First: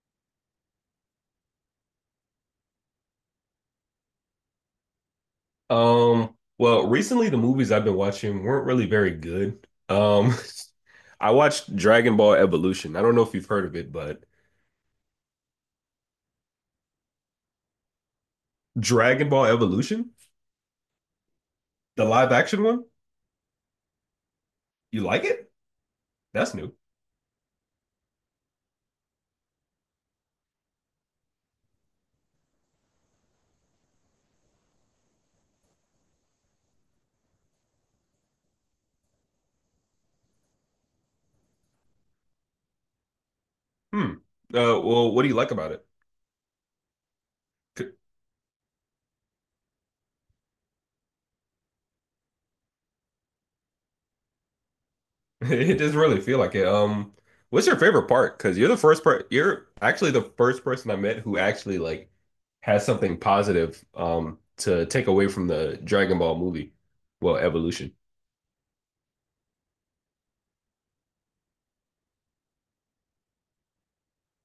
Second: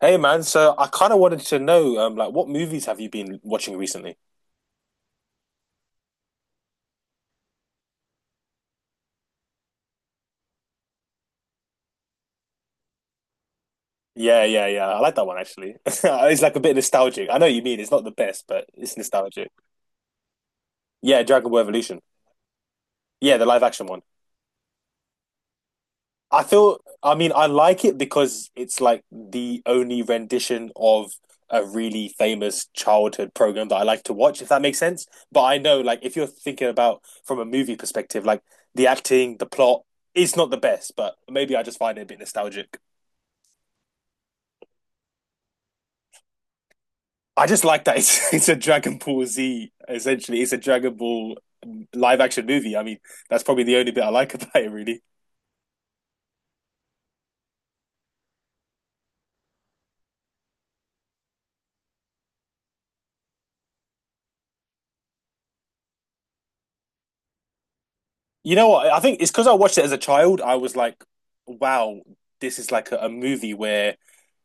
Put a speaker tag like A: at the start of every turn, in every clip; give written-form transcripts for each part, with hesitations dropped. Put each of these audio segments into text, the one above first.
A: Hey man, so I kind of wanted to know, like, what movies have you been watching recently?
B: Recently the movies I've been watching weren't really very good. I watched Dragon Ball Evolution. I don't know if you've heard of it, but
A: Yeah, yeah, yeah, I like that one actually. It's like a bit nostalgic. I know what you mean, it's not the best, but it's
B: Dragon Ball
A: nostalgic.
B: Evolution,
A: Yeah, Dragon Ball Evolution.
B: the live action one,
A: Yeah, the live action one.
B: you like it?
A: I
B: That's new.
A: feel, I like it because it's like the only rendition of a really famous childhood program that I like to watch, if that makes sense. But I know, like, if you're thinking about from a movie perspective, like the acting, the plot, it's not the best, but maybe I just find it a bit nostalgic.
B: Hmm. What do you like about it?
A: I just like
B: C-
A: that it's it's a Dragon Ball Z essentially. It's a Dragon Ball live action movie. I mean, that's probably the only bit I like about it, really.
B: It doesn't really feel like it. What's your favorite part? You're actually the first person I met who actually has something positive to take away from the Dragon Ball movie. Well, Evolution.
A: You know what? I think it's because I watched it as a child. I was like, wow, this is like a movie where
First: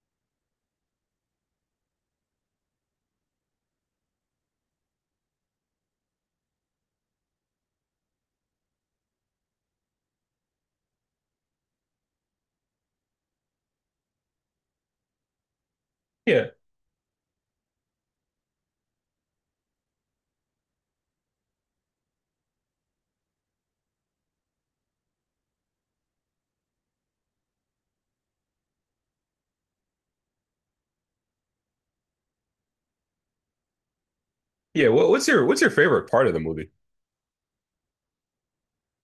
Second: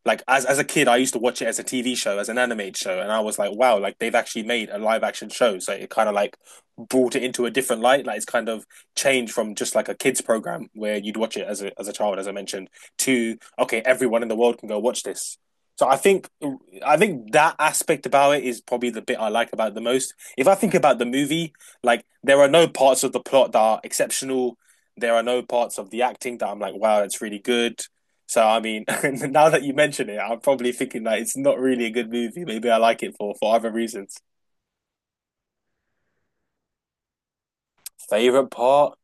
A: like as a kid, I used to watch it as a TV show, as an animated show, and I was like, wow, like they've actually made a live action show. So it kind of like brought it into a different light. Like it's kind of changed from just like a kids program where you'd watch it as a child, as I mentioned, to okay, everyone in the world can go watch this. So
B: Yeah.
A: I think that aspect about it is probably the bit I like about it the most. If I think about the movie, like there are no parts of the plot that are exceptional. There are no parts of the acting that I'm like, wow, that's really good. So I mean, now that you mention it, I'm probably thinking that it's not really a good movie. Maybe I like it for other reasons.
B: What's your favorite part of the movie?
A: Favorite part?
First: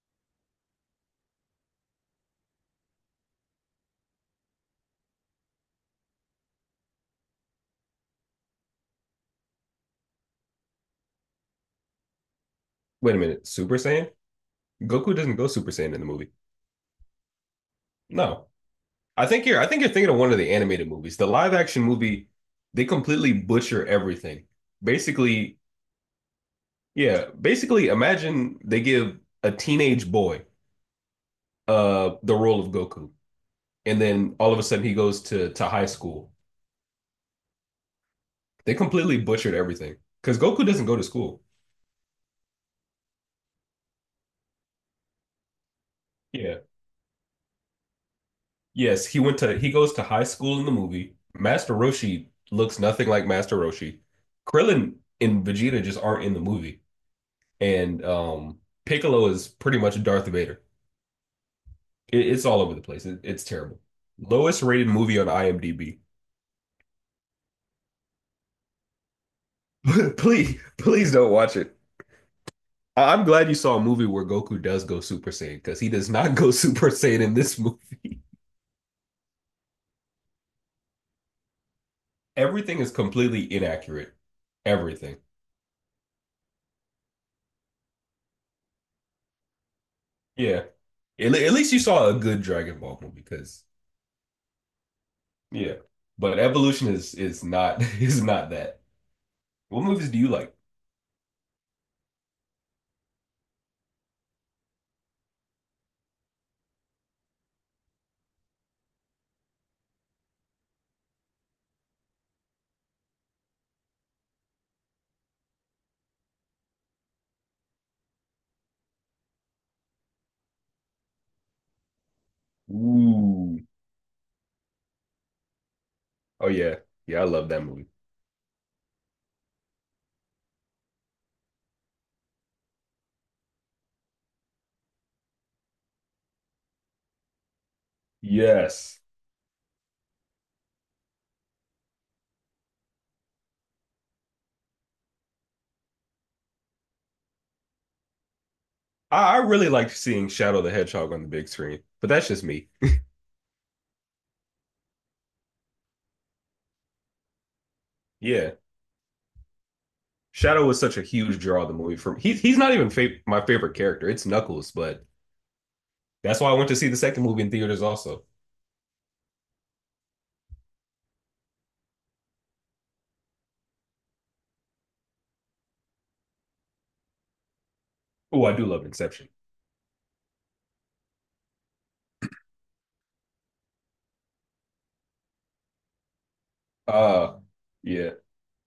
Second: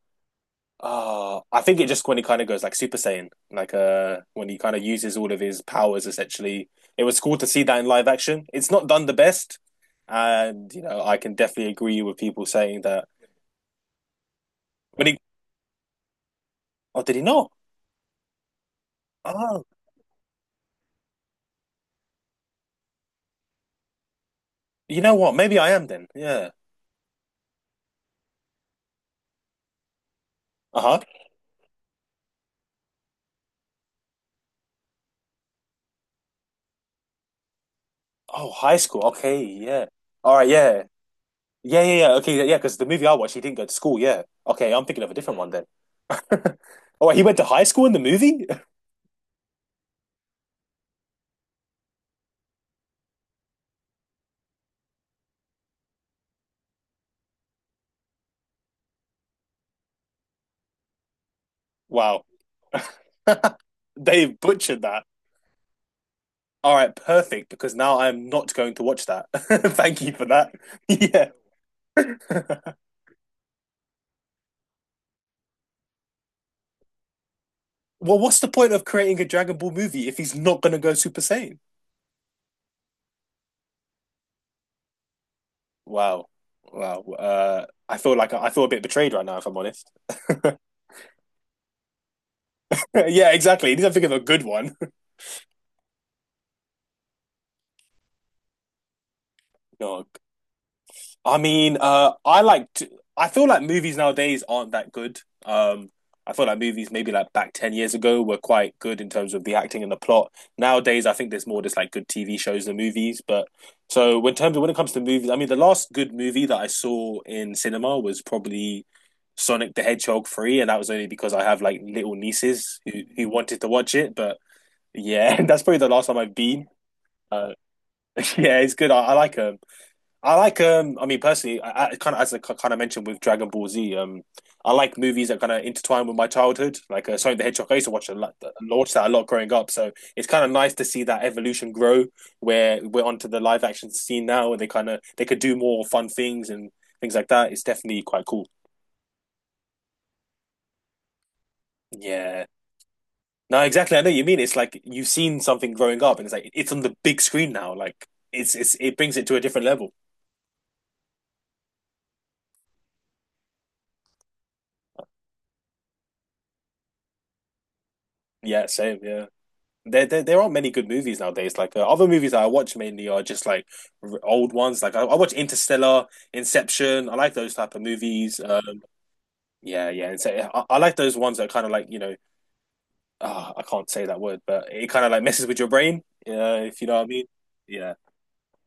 A: I think it just when he kind of goes like Super Saiyan, like when he kind of uses all of his powers. Essentially, it was cool to see that in live action. It's not done the best, and you know I can definitely agree with people saying that
B: Wait a minute, Super Saiyan?
A: when
B: Goku
A: he.
B: doesn't go Super Saiyan in the movie.
A: Oh, did he not?
B: No. I think you're
A: Oh,
B: I think you're thinking of one of the animated movies. The live action movie, they completely butcher everything.
A: you know what?
B: Basically,
A: Maybe I am then. Yeah.
B: yeah, basically imagine they give a teenage boy
A: Uh huh.
B: the role of Goku and then all of a sudden he goes to high school.
A: Oh,
B: They
A: high school.
B: completely
A: Okay.
B: butchered
A: Yeah.
B: everything
A: All
B: cuz
A: right.
B: Goku
A: Yeah.
B: doesn't go to school.
A: Yeah, yeah, yeah. Okay, yeah, because the movie I watched, he didn't go to school. Yeah. Okay, I'm thinking of a different one then.
B: Yeah.
A: Oh, wait, he went to high school in the movie?
B: Yes, he goes to high school in the movie. Master Roshi looks nothing like Master Roshi. Krillin and Vegeta just aren't in the movie, and Piccolo is pretty much Darth Vader.
A: Wow.
B: It's all over the place. It's terrible.
A: They
B: Lowest
A: butchered
B: rated
A: that.
B: movie on IMDb.
A: All right, perfect, because now I'm not going to watch that. Thank you for that.
B: Please, please
A: Yeah.
B: don't watch it. I'm glad you saw a movie where Goku does go Super Saiyan because he does not go Super Saiyan in this movie.
A: Well, what's the point of creating a Dragon Ball movie if he's not going to go Super Saiyan?
B: Everything is completely inaccurate. Everything.
A: Wow. Wow. I feel like I feel a bit betrayed right now, if I'm honest.
B: Yeah. At least you saw a good Dragon Ball movie
A: Yeah,
B: because
A: exactly. He doesn't think of a good one.
B: yeah. But Evolution is not is not that. What
A: Oh,
B: movies do you like?
A: I like to, I feel like movies nowadays aren't that good. Um, I feel like movies maybe like back 10 years ago were quite good in terms of the acting and the plot. Nowadays, I think there's more just like good TV shows than movies. But so when terms of when it comes to movies, I mean, the last good movie that I saw in cinema was probably Sonic the Hedgehog 3, and that was only because I have like little nieces who
B: Ooh.
A: wanted to watch it. But yeah, that's probably the last time I've
B: Oh
A: been.
B: yeah. Yeah, I love
A: Uh,
B: that movie.
A: yeah, it's good. I like 'em. I like I mean personally I kind of as I kind of mentioned with Dragon Ball Z, I like movies that kind of intertwine with my childhood, like Sonic the Hedgehog. I used to watch
B: Yes.
A: that a lot growing up, so it's kind of nice to see that evolution grow, where we're onto the live action scene now, and they kind of they could do more fun things and things like that. It's definitely quite cool.
B: I really liked seeing Shadow the Hedgehog on the big screen, but that's just
A: Yeah,
B: me.
A: no exactly, I know what you mean. It's like you've seen something growing up and it's like it's on the big screen now, like
B: Yeah.
A: it brings it to a different level.
B: Shadow was such a huge draw of the movie for me. He's not even fa my favorite character. It's Knuckles, but that's why I went to see the second movie in theaters also.
A: Yeah, same, yeah. There aren't many good movies nowadays. Like other movies that I watch mainly are just like old ones. Like I watch Interstellar, Inception. I like those type of movies.
B: Oh, I do love Inception.
A: Yeah, yeah. And so I like those ones that kind of like, you know, I can't say that word, but it kind of like messes with your brain. If you know what I mean.
B: Uh,
A: Yeah.
B: yeah.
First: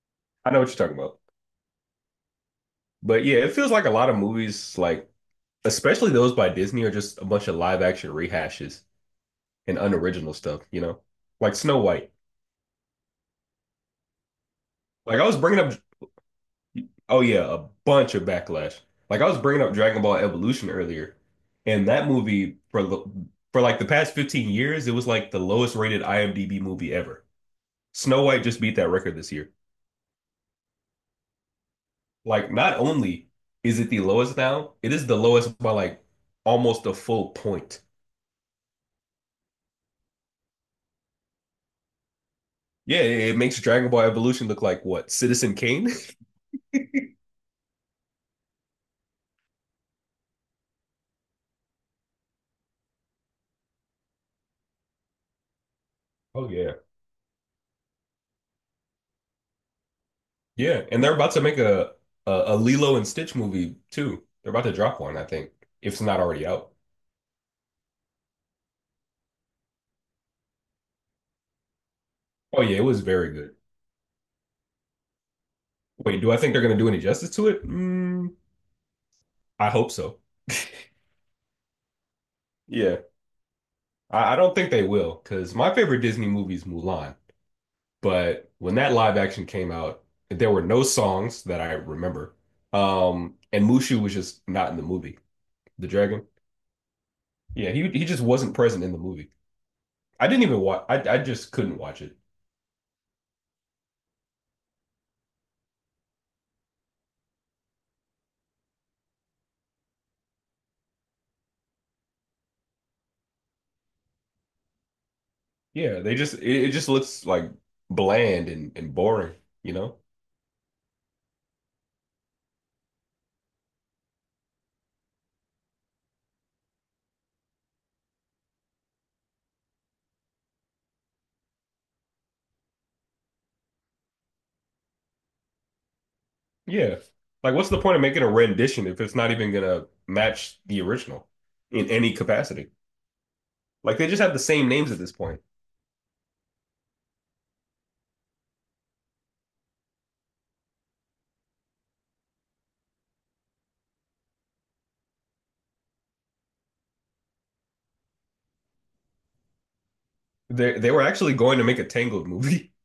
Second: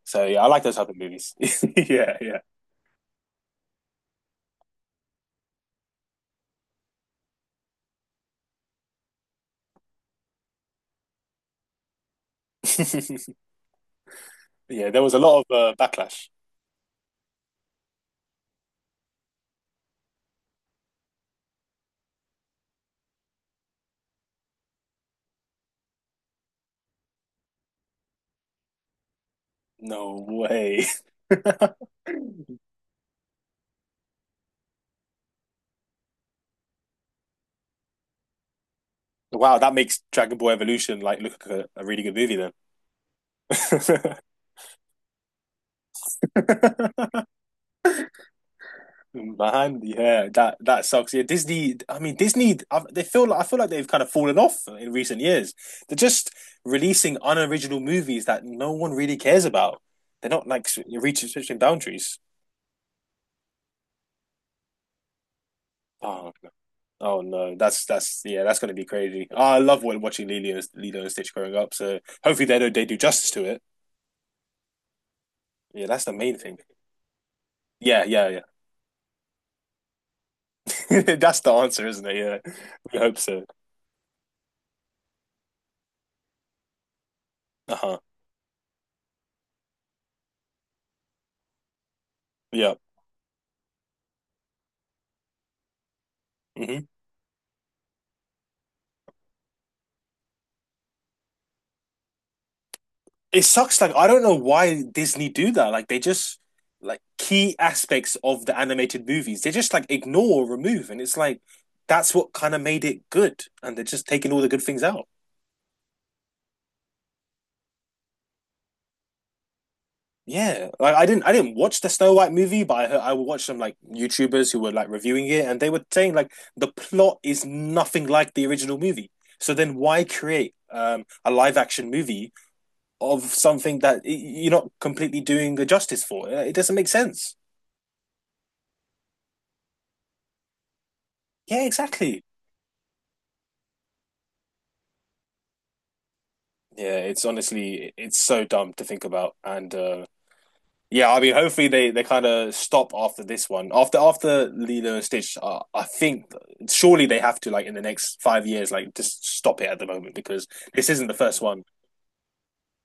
A: So yeah, I
B: I know
A: like
B: what
A: those
B: you're
A: type of
B: talking about.
A: movies. Yeah, yeah,
B: But yeah, it feels like a lot of movies especially those by Disney are just a bunch of live action rehashes and unoriginal stuff, you know, like Snow White.
A: yeah. There was a
B: Like I was
A: lot of
B: bringing up,
A: backlash.
B: oh yeah, a bunch of backlash. Like I was bringing up Dragon Ball Evolution earlier, and that movie for like the past 15 years, it was like the lowest rated IMDb movie ever. Snow White just beat that record this year.
A: No way.
B: Like not only is it the lowest now, it is the lowest by like almost a full point.
A: Wow, that makes Dragon Ball Evolution like look like a really good movie
B: Yeah, it makes Dragon Ball
A: then.
B: Evolution look like what, Citizen Kane?
A: Man, yeah, that that sucks. Yeah, Disney. I mean, Disney. They feel like I feel like they've kind of fallen off in recent years. They're just
B: Oh yeah.
A: releasing unoriginal movies that no one really cares about. They're not like
B: Yeah, and they're
A: reaching
B: about to
A: switching
B: make a,
A: boundaries.
B: a a Lilo and Stitch movie too. They're about to drop one, I think, if it's not
A: Oh,
B: already out.
A: oh no, that's yeah, that's gonna be crazy. Oh, I love watching Lilo, Lilo and Stitch growing up. So hopefully
B: Oh yeah,
A: they
B: it
A: do
B: was
A: justice
B: very
A: to
B: good.
A: it. Yeah, that's the
B: Wait, do I
A: main
B: think
A: thing.
B: they're gonna do any justice to it?
A: Yeah,
B: Mm,
A: yeah,
B: I hope so.
A: yeah. That's the answer, isn't it? Yeah, we
B: Yeah,
A: hope so.
B: I don't think they will, because my favorite Disney movie is Mulan.
A: Uh huh.
B: But when that live action came out, there were no songs that I remember.
A: Yeah.
B: And Mushu was just not in the movie. The dragon.
A: Mhm.
B: Yeah, he just wasn't present in the movie. I didn't even watch. I just couldn't watch it.
A: It sucks. Like, I don't know why Disney do that. Like, they just like key aspects of the animated movies, they just like ignore or remove. And it's like that's what kind of made it good. And they're just taking all the good things out.
B: Yeah, it just looks like bland and boring, you know?
A: Yeah. Like I didn't watch the Snow White movie, but I heard, I watched some like YouTubers who were like reviewing it, and they were saying like the plot is nothing like the original movie. So then why create a live action movie of something that you're not completely doing a justice for? It doesn't make
B: Yeah.
A: sense.
B: Like what's the point of making a rendition if it's not even gonna match the original
A: Yeah,
B: in any
A: exactly.
B: capacity? Like they just have the same names at this point.
A: Yeah, it's honestly it's so dumb to think about, and yeah, I mean, hopefully they kind of stop after this one. After Lilo and Stitch, I think surely they have to like in the next 5 years, like just stop it at the moment because
B: They
A: this
B: they were
A: isn't the
B: actually
A: first
B: going
A: one.
B: to make a Tangled movie.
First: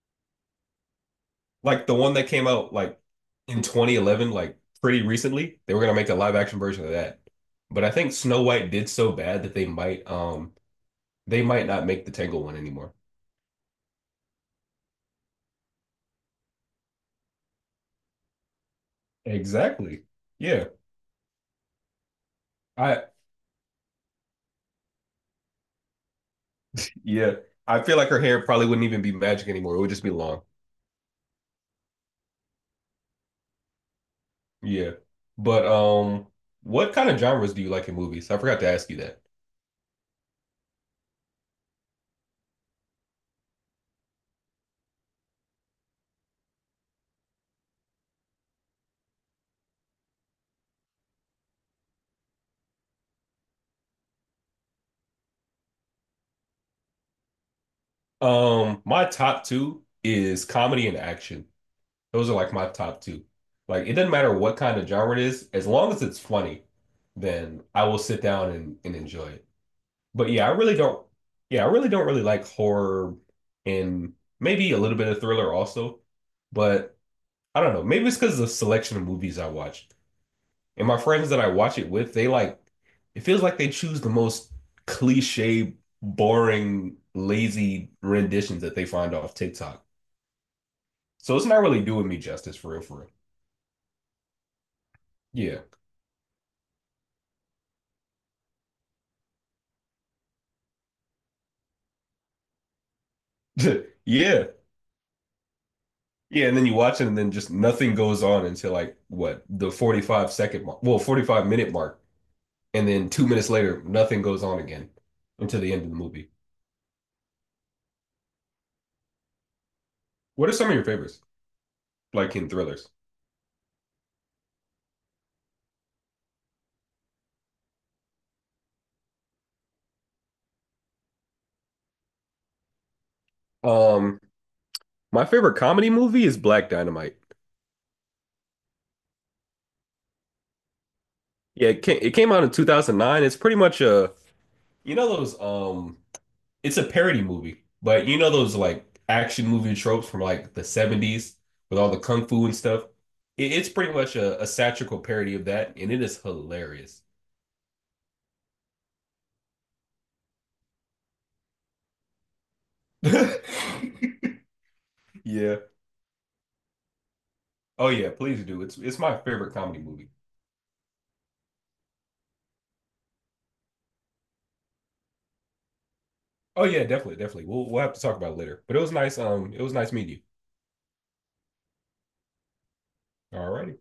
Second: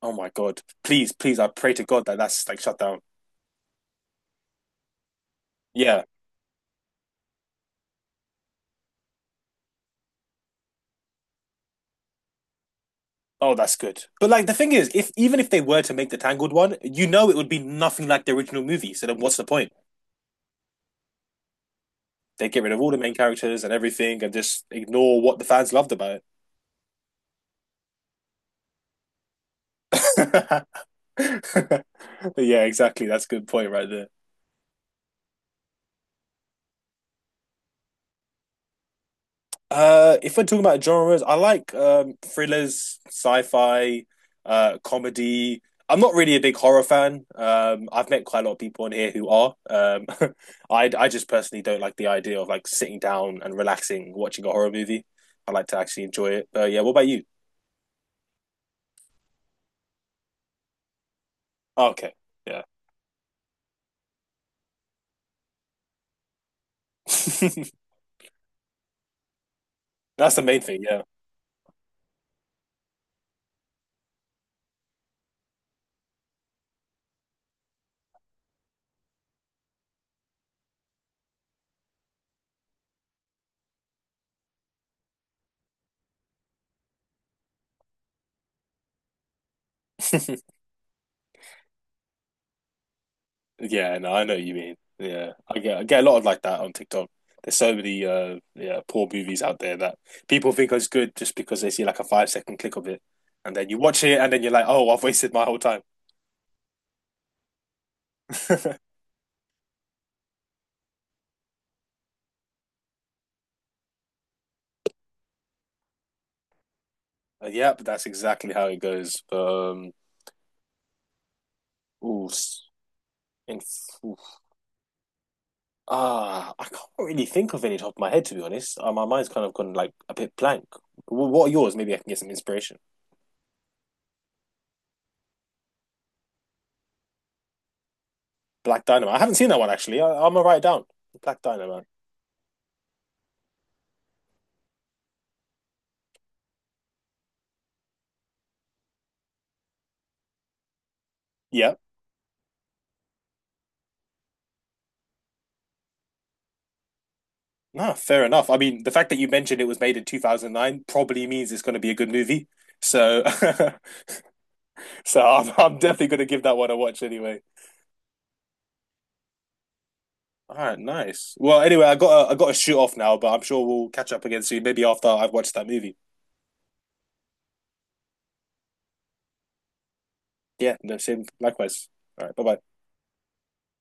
A: Oh my God! Please, please, I pray to
B: Like the
A: God
B: one
A: that
B: that came
A: that's like
B: out
A: shut down.
B: in 2011, like pretty recently, they were gonna
A: Yeah.
B: make a live action version of that. But I think Snow White did so bad that they might not make the Tangled one anymore.
A: Oh, that's good. But like the thing is, if even if they were to make the Tangled one, you know it would be nothing like the original movie. So then, what's the point?
B: Exactly. Yeah.
A: They get rid of all the
B: I
A: main characters and everything, and just ignore what the fans loved about
B: yeah. I feel like her hair probably wouldn't even be magic anymore. It would just be long.
A: it. Yeah, exactly. That's a good point right there.
B: Yeah. But what kind of genres do you like in movies? I forgot to ask you that.
A: If we're talking about genres, I like thrillers, sci-fi, comedy. I'm not really a big horror fan. I've met quite a lot of people on here who are. I just personally don't like the idea of like sitting down and relaxing watching a horror movie. I like to actually enjoy it. But yeah, what about you?
B: Um, my top 2 is comedy and action.
A: Oh, okay,
B: Those are like
A: yeah,
B: my top 2. Like it doesn't matter what kind of genre it is, as long as it's funny, then
A: that's
B: I will sit down and enjoy it. But
A: the
B: yeah,
A: main thing. Yeah.
B: I really don't really like horror and maybe a little bit of thriller also, but I don't know. Maybe it's because of the selection of movies I watch. And my friends that I watch it with, it feels like they choose the most cliche, boring, lazy renditions that they find off TikTok. So it's not really doing me justice for real, for
A: Yeah, no, I know what you mean. Yeah,
B: real.
A: I get a lot of like that on TikTok. There's so many yeah poor movies out there that people think is good just because they see like a 5 second click of it, and then you
B: Yeah.
A: watch it and then
B: Yeah.
A: you're like, oh, I've wasted my whole time.
B: Yeah. And then you watch it and then just nothing goes on until like what, the 45 second mark, well, 45-minute mark. And then 2 minutes later, nothing goes on again until the end of the movie.
A: Yep, that's exactly how it goes.
B: What are some of your favorites?
A: Ooh,
B: Like in
A: s-
B: thrillers.
A: in, oof. Ah, I can't really think of any top of my head to be honest. My mind's kind of gone like a bit blank. What are yours? Maybe I can get some inspiration.
B: Um, my favorite comedy movie is Black Dynamite.
A: Black Dynamite. I haven't seen that one actually. I'm gonna write it down. Black
B: Yeah,
A: Dynamite.
B: it came out in 2009. It's pretty much you know those it's a parody movie, but you know those like action movie tropes from like the 70s
A: Yep.
B: with all the kung fu and stuff. It's pretty much a satirical parody of that, and it is hilarious.
A: No, fair enough. I mean, the fact that you mentioned it was made in 2009 probably means it's going to be a good movie. So, so
B: Yeah.
A: I'm definitely going to give that one a watch anyway.
B: Oh yeah, please do. It's my favorite comedy movie.
A: All right, nice. Well, anyway, I got to shoot off now, but I'm sure we'll catch up again soon, maybe after I've watched that movie.
B: Oh yeah, definitely, definitely. We'll have to talk about it later. But it was nice meeting
A: Yeah, no, same, likewise. All right, bye bye.
B: you. All righty.